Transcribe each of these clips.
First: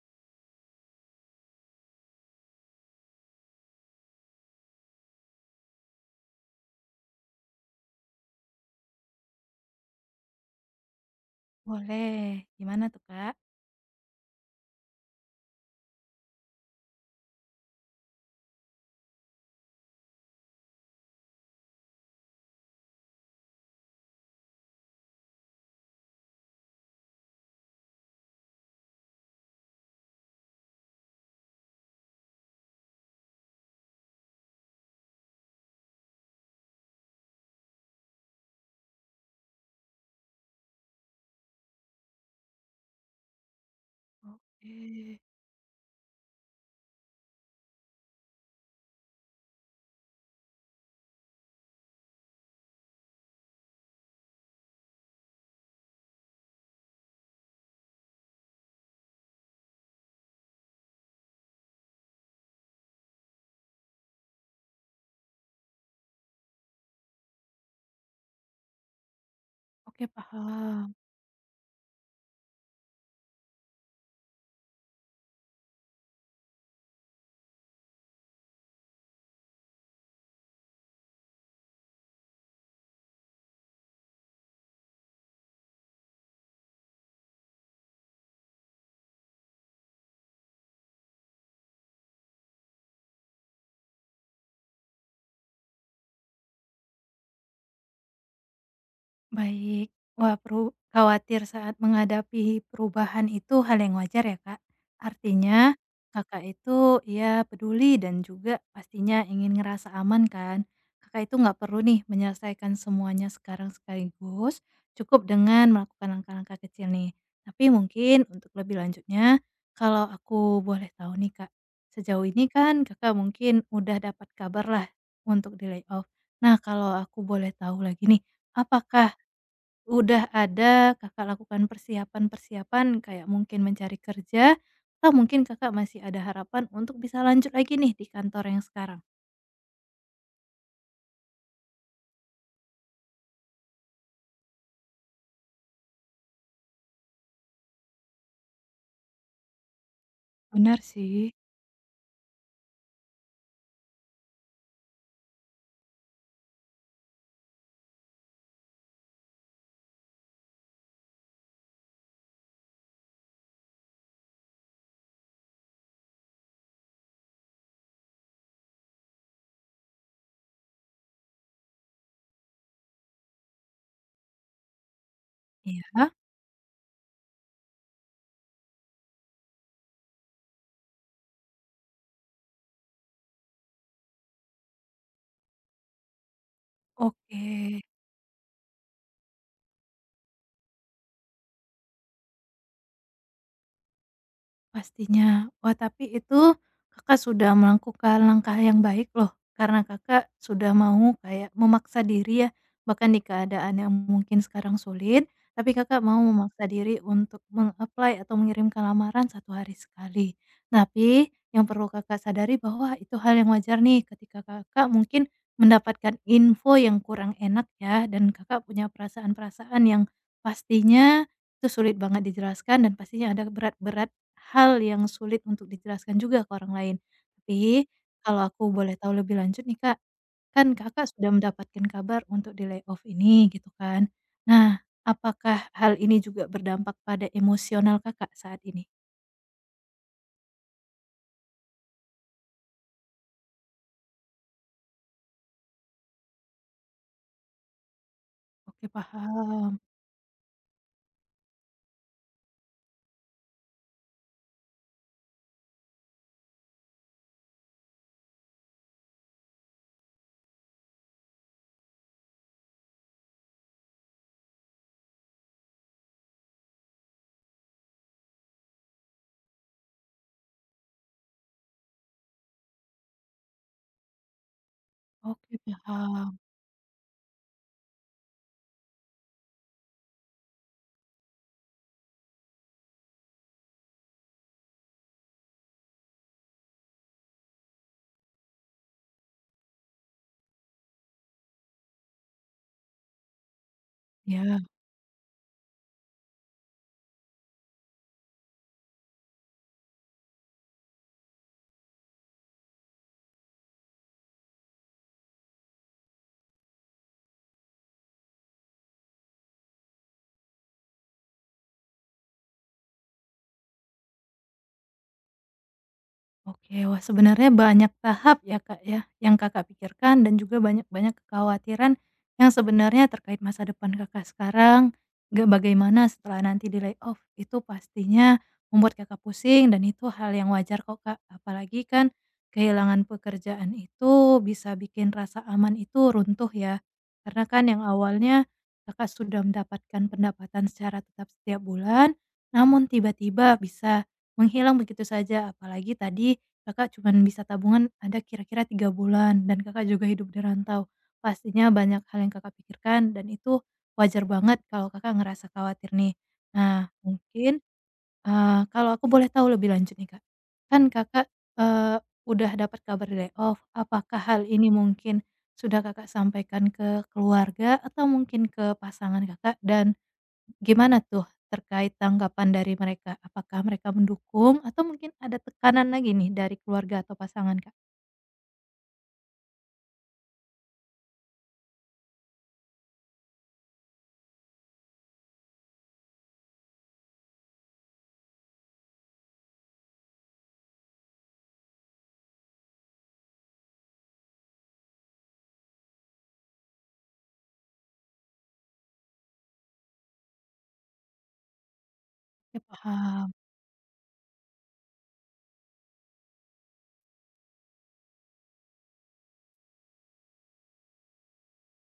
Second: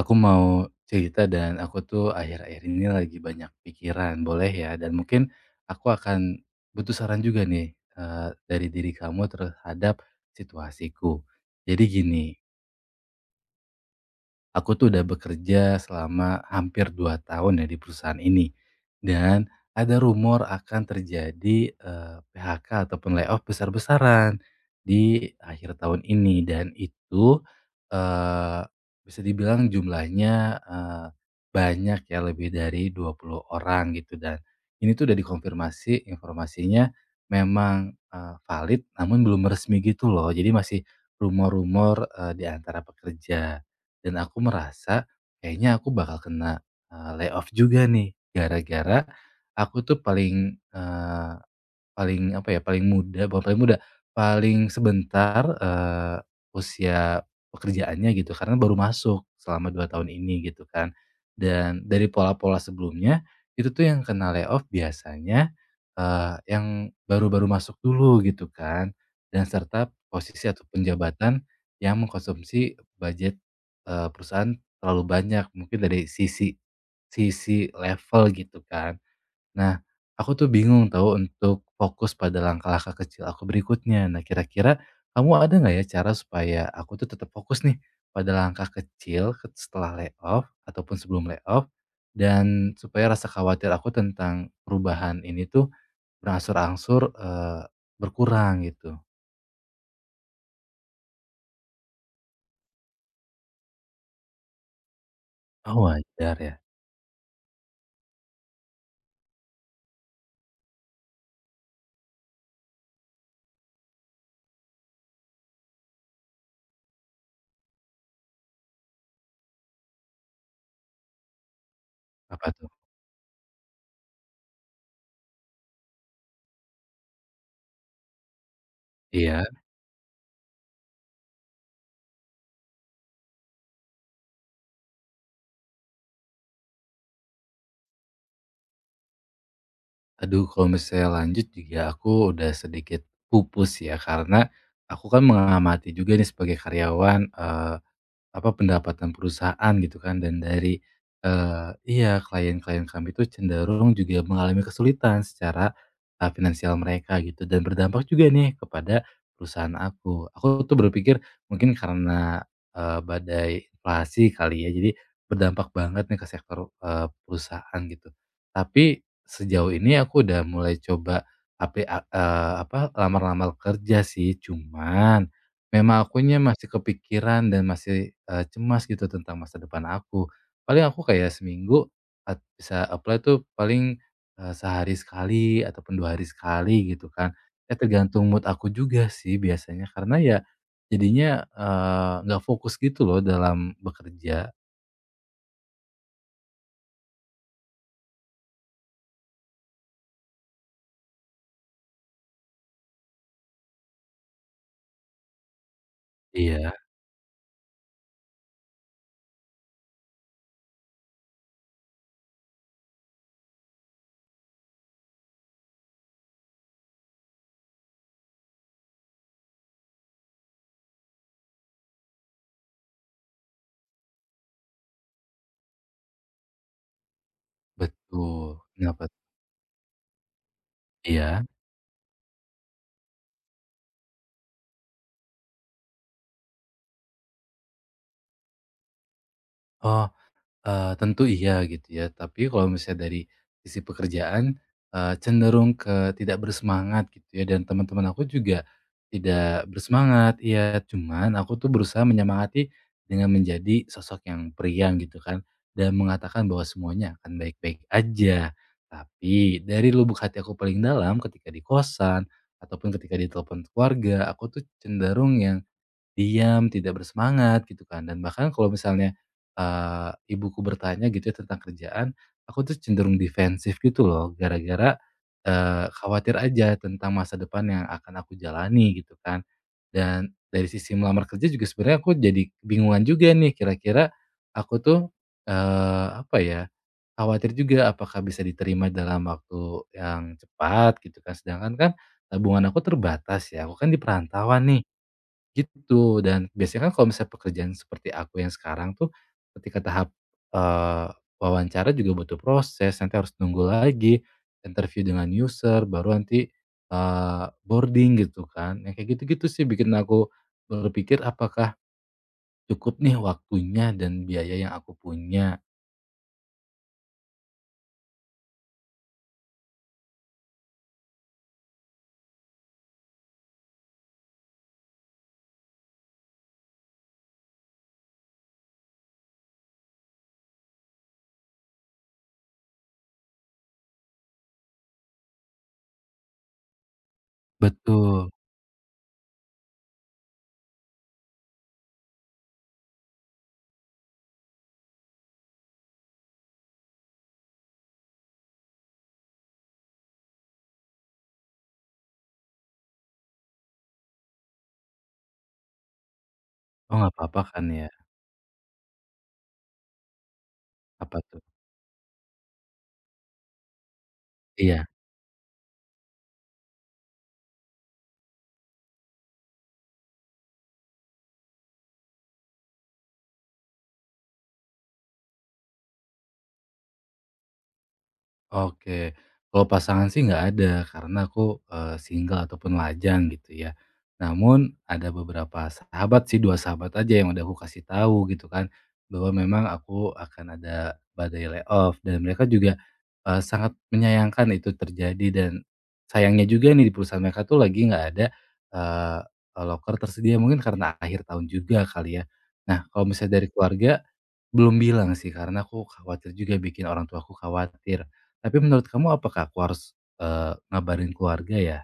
Aku mau cerita dan aku tuh akhir-akhir ini lagi banyak pikiran, boleh ya? Dan mungkin aku akan butuh saran juga nih dari diri kamu terhadap situasiku. Jadi Boleh, gini, gimana tuh, Kak? aku tuh udah bekerja selama hampir 2 tahun ya di perusahaan ini dan ada rumor akan terjadi, PHK ataupun layoff besar-besaran di akhir tahun ini dan itu, eee, bisa dibilang jumlahnya, banyak ya lebih dari 20 orang gitu dan ini tuh udah dikonfirmasi informasinya memang, valid namun belum resmi gitu loh, jadi masih rumor-rumor, di antara pekerja. Dan aku merasa Oke, kayaknya aku bakal kena, layoff juga nih gara-gara aku tuh paling apa ya, paling muda, bukan paling muda, paling sebentar, usia pekerjaannya gitu, karena baru masuk selama 2 tahun ini gitu kan. Dan dari pola-pola sebelumnya, itu tuh yang kena layoff biasanya, yang baru-baru masuk dulu gitu kan, dan serta oke, posisi atau paham. penjabatan yang mengkonsumsi budget, perusahaan terlalu banyak, mungkin dari sisi sisi level gitu kan. Nah, aku tuh bingung tahu untuk fokus pada langkah-langkah kecil aku berikutnya. Nah, kira-kira kamu ada nggak ya cara supaya aku tuh tetap fokus nih pada langkah kecil setelah layoff ataupun sebelum layoff, dan supaya rasa khawatir aku tentang perubahan ini tuh berangsur-angsur berkurang gitu. Baik. Wah, peru khawatir saat menghadapi perubahan itu hal yang wajar ya, Kak. Artinya Oh, wajar Kakak ya. itu ya peduli dan juga pastinya ingin ngerasa aman kan. Kakak itu nggak perlu nih menyelesaikan semuanya sekarang sekaligus, cukup dengan melakukan langkah-langkah kecil nih. Tapi mungkin untuk lebih lanjutnya, kalau aku boleh tahu nih Kak, sejauh ini Apa tuh? kan Kakak mungkin udah dapat kabar lah untuk di layoff. Nah, kalau aku boleh tahu lagi nih, apakah Iya. udah ada Kakak lakukan persiapan-persiapan kayak mungkin mencari kerja, atau mungkin Kakak masih ada harapan untuk bisa lanjut lagi nih di kantor yang sekarang? Aduh, kalau misalnya lanjut juga aku udah sedikit pupus ya, karena aku kan mengamati juga nih sebagai karyawan apa, pendapatan perusahaan gitu kan, dan Benar dari, sih. Iya, klien-klien kami itu cenderung juga mengalami kesulitan secara, finansial mereka gitu, dan berdampak juga nih kepada perusahaan aku. Aku tuh berpikir mungkin karena, badai inflasi kali ya, jadi berdampak banget nih ke sektor, perusahaan gitu. Tapi sejauh ini aku udah mulai coba api a apa, lamar-lamar kerja sih, cuman memang Iya. akunya masih kepikiran dan masih, cemas gitu tentang masa depan aku. Paling aku kayak seminggu bisa apply tuh paling, sehari sekali ataupun 2 hari sekali gitu kan. Oke. Ya tergantung mood aku juga sih biasanya, karena ya jadinya, nggak fokus gitu loh dalam bekerja. Pastinya. Wah, tapi itu Kakak sudah melakukan langkah yang baik loh, karena Kakak sudah mau kayak memaksa diri ya, bahkan di keadaan yang mungkin sekarang sulit, tapi Kakak mau memaksa Iya, diri untuk meng-apply atau mengirimkan lamaran satu hari sekali. Tapi yang perlu Kakak sadari bahwa itu hal yang wajar nih ketika Kakak mungkin mendapatkan info yang kurang enak ya, dan Kakak punya perasaan-perasaan yang pastinya itu sulit banget dijelaskan dan pastinya ada berat-berat hal yang sulit untuk dijelaskan juga ke orang lain. Tapi, kalau betul. aku boleh Kenapa? tahu lebih lanjut nih, Kak, kan Kakak sudah Iya? mendapatkan kabar untuk di layoff ini gitu kan. Nah, apakah hal ini juga berdampak pada emosional Kakak saat ini? Oh. Tentu iya gitu ya, tapi kalau misalnya dari sisi pekerjaan, cenderung ke tidak bersemangat gitu ya, dan teman-teman aku juga Oke tidak paham bersemangat, iya. Cuman aku tuh berusaha menyemangati dengan menjadi sosok yang periang gitu kan, dan mengatakan bahwa semuanya akan baik-baik aja. Tapi dari lubuk hati aku paling dalam ketika di kosan ataupun ketika di telepon keluarga, aku tuh cenderung yang diam, tidak bersemangat gitu kan, dan bahkan kalau misalnya, ibuku bertanya gitu ya tentang kerjaan, aku tuh cenderung defensif gitu loh gara-gara, oke paham, khawatir aja tentang masa depan yang akan aku jalani gitu kan. Dan dari sisi melamar kerja juga sebenarnya aku jadi bingungan juga nih, kira-kira aku tuh, apa ya, khawatir juga apakah bisa diterima dalam waktu yang cepat gitu kan, sedangkan kan tabungan aku terbatas ya, aku kan di Ya. perantauan nih. Gitu, dan biasanya kan kalau misalnya pekerjaan seperti aku yang sekarang tuh, ketika tahap, eee, wawancara juga butuh proses, nanti harus nunggu lagi, interview dengan user, baru nanti, boarding gitu kan. Yang kayak gitu-gitu sih bikin aku berpikir, apakah cukup nih waktunya dan biaya yang aku punya? Oke, wah sebenarnya banyak tahap ya Kak ya, yang Kakak pikirkan dan juga banyak-banyak kekhawatiran yang sebenarnya terkait masa depan Kakak sekarang, nggak bagaimana setelah nanti di layoff, itu pastinya membuat Kakak pusing dan itu hal yang wajar kok Kak. Apalagi kan kehilangan pekerjaan itu bisa bikin rasa aman itu runtuh ya. Karena kan yang Betul. awalnya Kakak sudah mendapatkan pendapatan secara tetap setiap bulan, namun tiba-tiba bisa menghilang begitu saja. Apalagi tadi Kakak cuman bisa tabungan ada kira-kira 3 bulan dan Kakak juga hidup di rantau. Pastinya banyak hal yang Kakak pikirkan dan itu wajar banget kalau Kakak ngerasa khawatir nih. Nah, Oh, nggak apa-apa mungkin, kan ya? Kalau aku boleh tahu lebih lanjut nih, Kak. Kan Apa Kakak, tuh? eee, udah dapat kabar layoff, apakah hal ini Iya. mungkin sudah Kakak sampaikan ke keluarga atau mungkin ke pasangan Kakak? Dan gimana tuh terkait tanggapan dari mereka? Apakah mereka mendukung atau mungkin ada tekanan lagi nih dari keluarga atau pasangan, Kak? Oke, kalau pasangan sih nggak ada karena aku, single ataupun lajang gitu ya. Namun ada beberapa sahabat sih, 2 sahabat aja yang udah aku kasih tahu gitu kan, bahwa memang aku akan ada badai layoff, dan mereka juga, sangat menyayangkan itu terjadi, dan sayangnya juga nih di perusahaan mereka tuh lagi nggak ada, eee, loker tersedia, mungkin karena akhir tahun juga kali ya. Ya Nah, kalau paham. misalnya dari keluarga belum bilang sih, karena aku khawatir juga bikin orang tuaku khawatir. Tapi menurut kamu, apakah aku harus, eee, ngabarin keluarga ya?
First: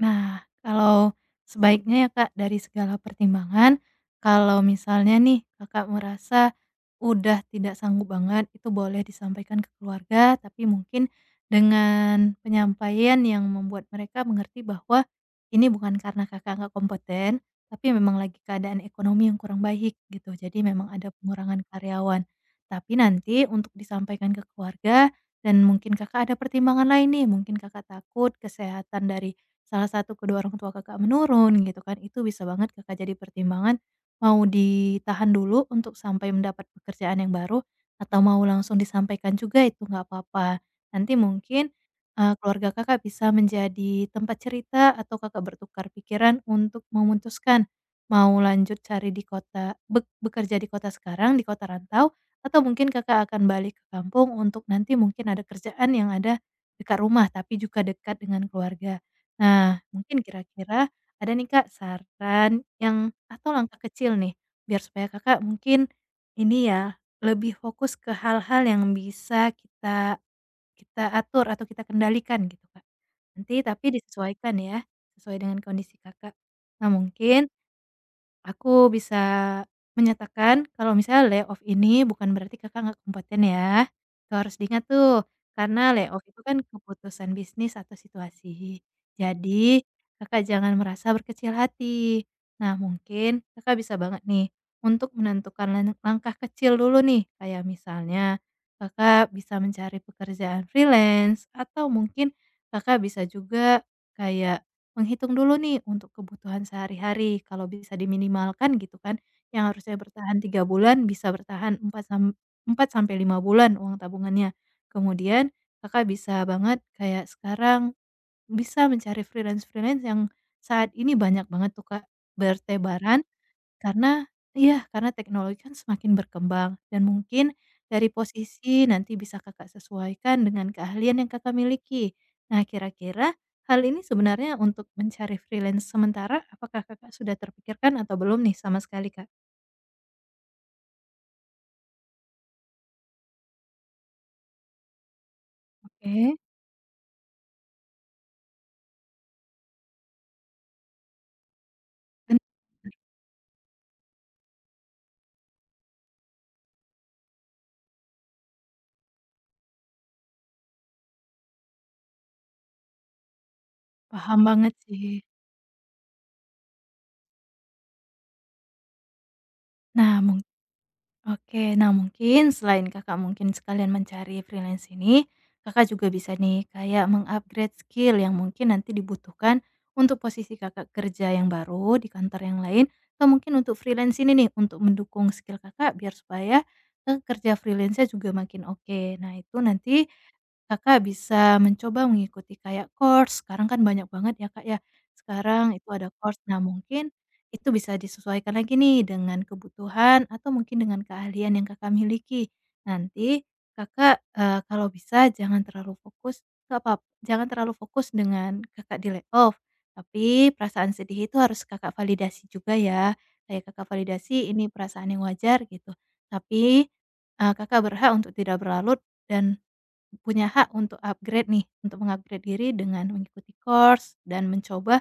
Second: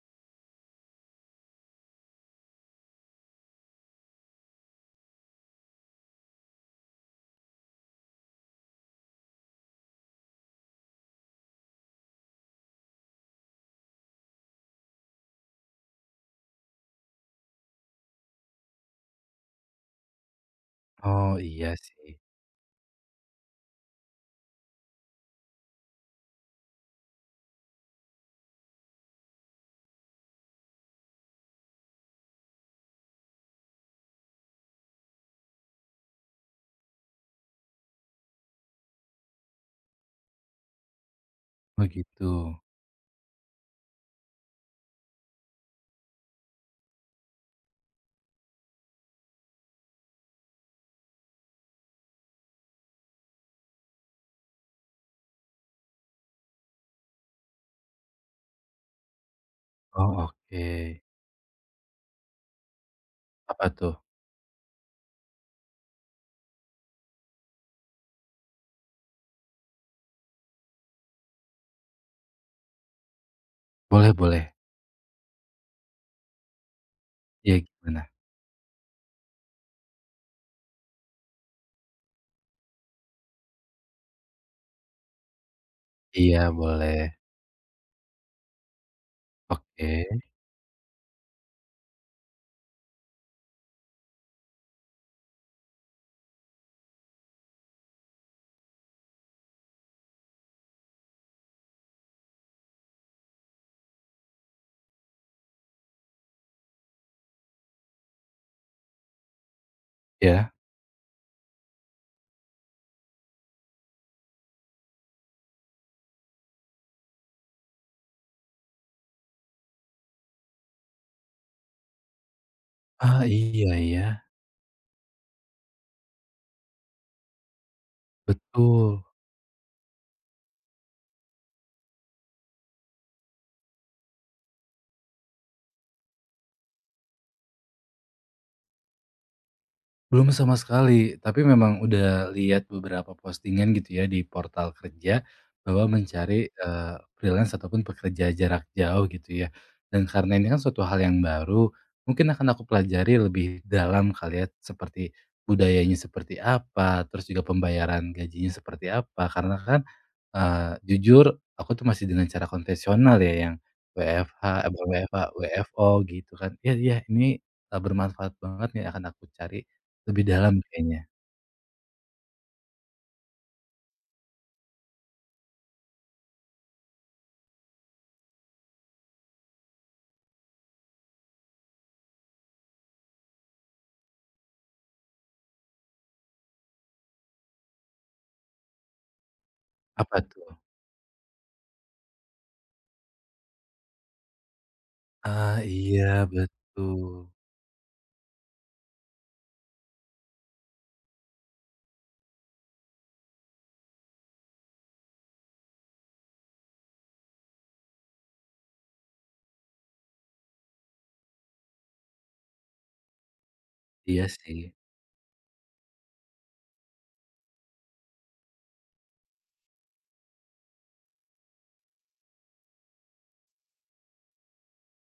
Nah, kalau sebaiknya ya Kak, dari segala pertimbangan, kalau misalnya nih Kakak merasa udah tidak sanggup banget, itu boleh disampaikan ke keluarga, tapi mungkin dengan penyampaian yang membuat mereka mengerti bahwa ini bukan karena Kakak nggak kompeten, tapi memang lagi keadaan ekonomi yang kurang baik gitu. Jadi memang ada Oh, pengurangan iya sih. karyawan. Tapi nanti untuk disampaikan ke keluarga dan mungkin Kakak ada pertimbangan lain nih, mungkin Kakak takut kesehatan dari salah satu kedua orang tua Kakak menurun gitu kan, itu bisa banget Kakak jadi pertimbangan mau ditahan dulu untuk sampai mendapat pekerjaan yang baru atau mau langsung disampaikan juga itu nggak apa-apa. Nanti mungkin, Oh, gitu. keluarga Kakak bisa menjadi tempat cerita atau Kakak bertukar pikiran untuk memutuskan mau lanjut cari di kota bekerja di kota sekarang, di kota rantau, atau mungkin Kakak akan balik ke kampung untuk nanti mungkin ada kerjaan yang ada dekat rumah tapi juga dekat dengan keluarga. Nah, Oh, mungkin oke. kira-kira ada nih Kak saran yang atau Apa langkah tuh? kecil nih, biar supaya Kakak mungkin ini ya, lebih fokus ke hal-hal yang bisa kita kita atur atau kita kendalikan gitu Kak. Nanti tapi Boleh, boleh. disesuaikan ya, sesuai dengan kondisi Kakak. Nah mungkin Iya, gimana? aku bisa menyatakan kalau misalnya layoff ini bukan berarti Kakak nggak kompeten ya. Itu harus diingat tuh, karena layoff itu Iya, kan boleh. keputusan bisnis atau situasi. Jadi, Oke. Kakak jangan merasa berkecil hati. Nah, mungkin Kakak bisa banget nih untuk menentukan langkah kecil dulu nih, kayak misalnya Kakak bisa mencari pekerjaan freelance atau mungkin Kakak bisa juga kayak menghitung dulu nih untuk kebutuhan sehari-hari, kalau bisa diminimalkan gitu kan, yang harusnya bertahan Ya? 3 bulan bisa bertahan 4 sam 4 sampai 5 bulan uang tabungannya. Kemudian Kakak bisa banget kayak sekarang bisa mencari freelance-freelance yang saat ini banyak banget tuh Kak, bertebaran Ah, iya, iya. karena iya, karena teknologi kan semakin berkembang dan mungkin dari posisi Betul. nanti bisa Kakak sesuaikan dengan keahlian yang Kakak miliki. Nah, kira-kira hal ini sebenarnya untuk mencari freelance sementara apakah Kakak sudah terpikirkan atau belum nih sama sekali, Kak? Belum sama sekali, tapi memang udah lihat beberapa postingan gitu ya di portal kerja bahwa Oke. mencari, freelance ataupun pekerja jarak jauh gitu ya. Dan karena ini kan suatu hal yang baru, mungkin Ben akan aku pelajari lebih dalam kali ya, seperti budayanya seperti apa, terus juga pembayaran gajinya seperti apa. Karena kan, jujur aku tuh masih dengan cara konvensional ya yang paham WFH banget bukan sih. WFH, WFO gitu kan. Iya, iya, ini, bermanfaat banget nih, akan aku cari. Nah Lebih mungkin dalam kayaknya. Oke, nah mungkin selain Kakak mungkin sekalian mencari freelance ini, Kakak juga bisa nih kayak mengupgrade skill yang mungkin nanti dibutuhkan untuk posisi Kakak kerja yang baru di kantor yang lain atau mungkin untuk freelance ini nih untuk mendukung skill Kakak biar supaya, kerja freelance-nya juga makin oke. Nah itu nanti Apa tuh? Kakak bisa mencoba mengikuti kayak course, sekarang kan banyak banget ya, Kak, ya. Ah, Sekarang itu iya, ada course, nah mungkin betul. itu bisa disesuaikan lagi nih dengan kebutuhan atau mungkin dengan keahlian yang Kakak miliki. Nanti Kakak, kalau bisa jangan terlalu fokus nggak apa, jangan terlalu fokus dengan Kakak di layoff, tapi perasaan sedih itu harus Kakak validasi juga ya, kayak Kakak Iya validasi ini sih, perasaan yang wajar gitu. Tapi, Kakak berhak untuk tidak berlarut dan punya hak untuk upgrade nih, untuk mengupgrade diri dengan mengikuti course dan mencoba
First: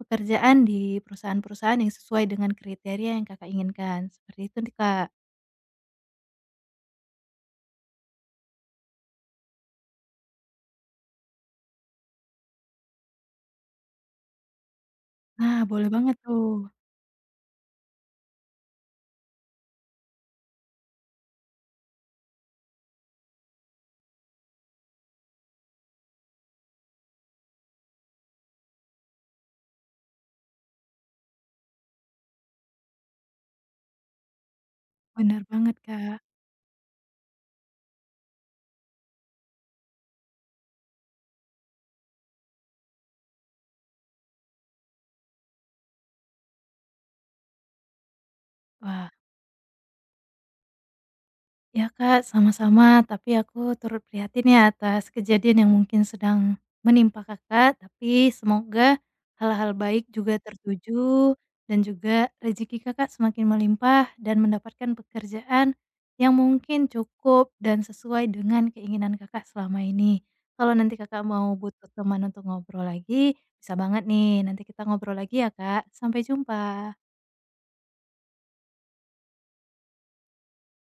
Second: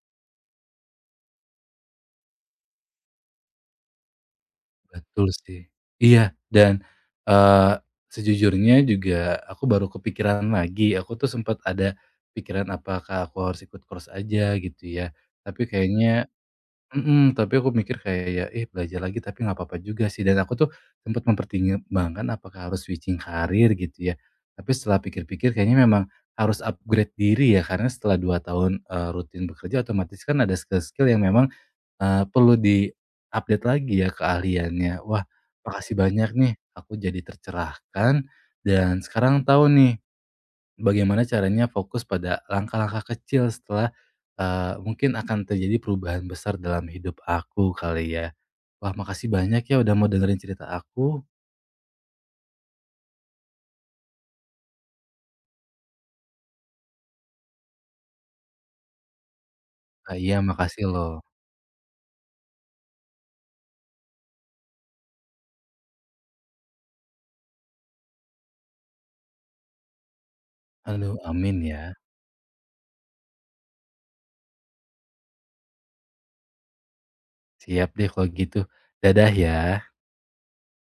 pekerjaan di perusahaan-perusahaan yang sesuai dengan kriteria yang Kakak inginkan, seperti itu nih, Kak. betul sih. Iya, dan, eee, sejujurnya juga aku baru kepikiran lagi, aku tuh sempet ada pikiran apakah aku harus ikut course aja gitu ya, Nah, tapi boleh banget kayaknya. tuh. Mhm, tapi aku mikir kayak ya, belajar lagi tapi nggak apa-apa juga sih, dan aku tuh sempat mempertimbangkan apakah harus switching karir gitu ya. Tapi setelah pikir-pikir kayaknya memang harus upgrade diri ya, karena setelah 2 tahun, rutin bekerja otomatis kan ada skill-skill yang memang, perlu di-update lagi ya keahliannya. Wah, Benar banget, makasih Kak. banyak nih, aku jadi tercerahkan, dan sekarang tahu nih bagaimana caranya fokus pada langkah-langkah kecil setelah, mungkin akan terjadi perubahan besar dalam hidup aku kali ya. Wah, Wah. makasih banyak ya udah mau dengerin cerita aku. Ya Kak, sama-sama. Tapi aku turut prihatin ya atas kejadian yang mungkin sedang menimpa Kakak. Tapi semoga hal-hal baik juga Iya, makasih loh. tertuju dan juga rezeki Kakak semakin melimpah dan mendapatkan pekerjaan yang mungkin cukup dan sesuai dengan keinginan Kakak selama ini. Kalau nanti Aduh, Kakak mau amin ya. butuh teman untuk ngobrol lagi, bisa banget nih. Nanti kita ngobrol lagi ya Kak. Sampai jumpa. Siap deh kalau gitu. Dadah ya.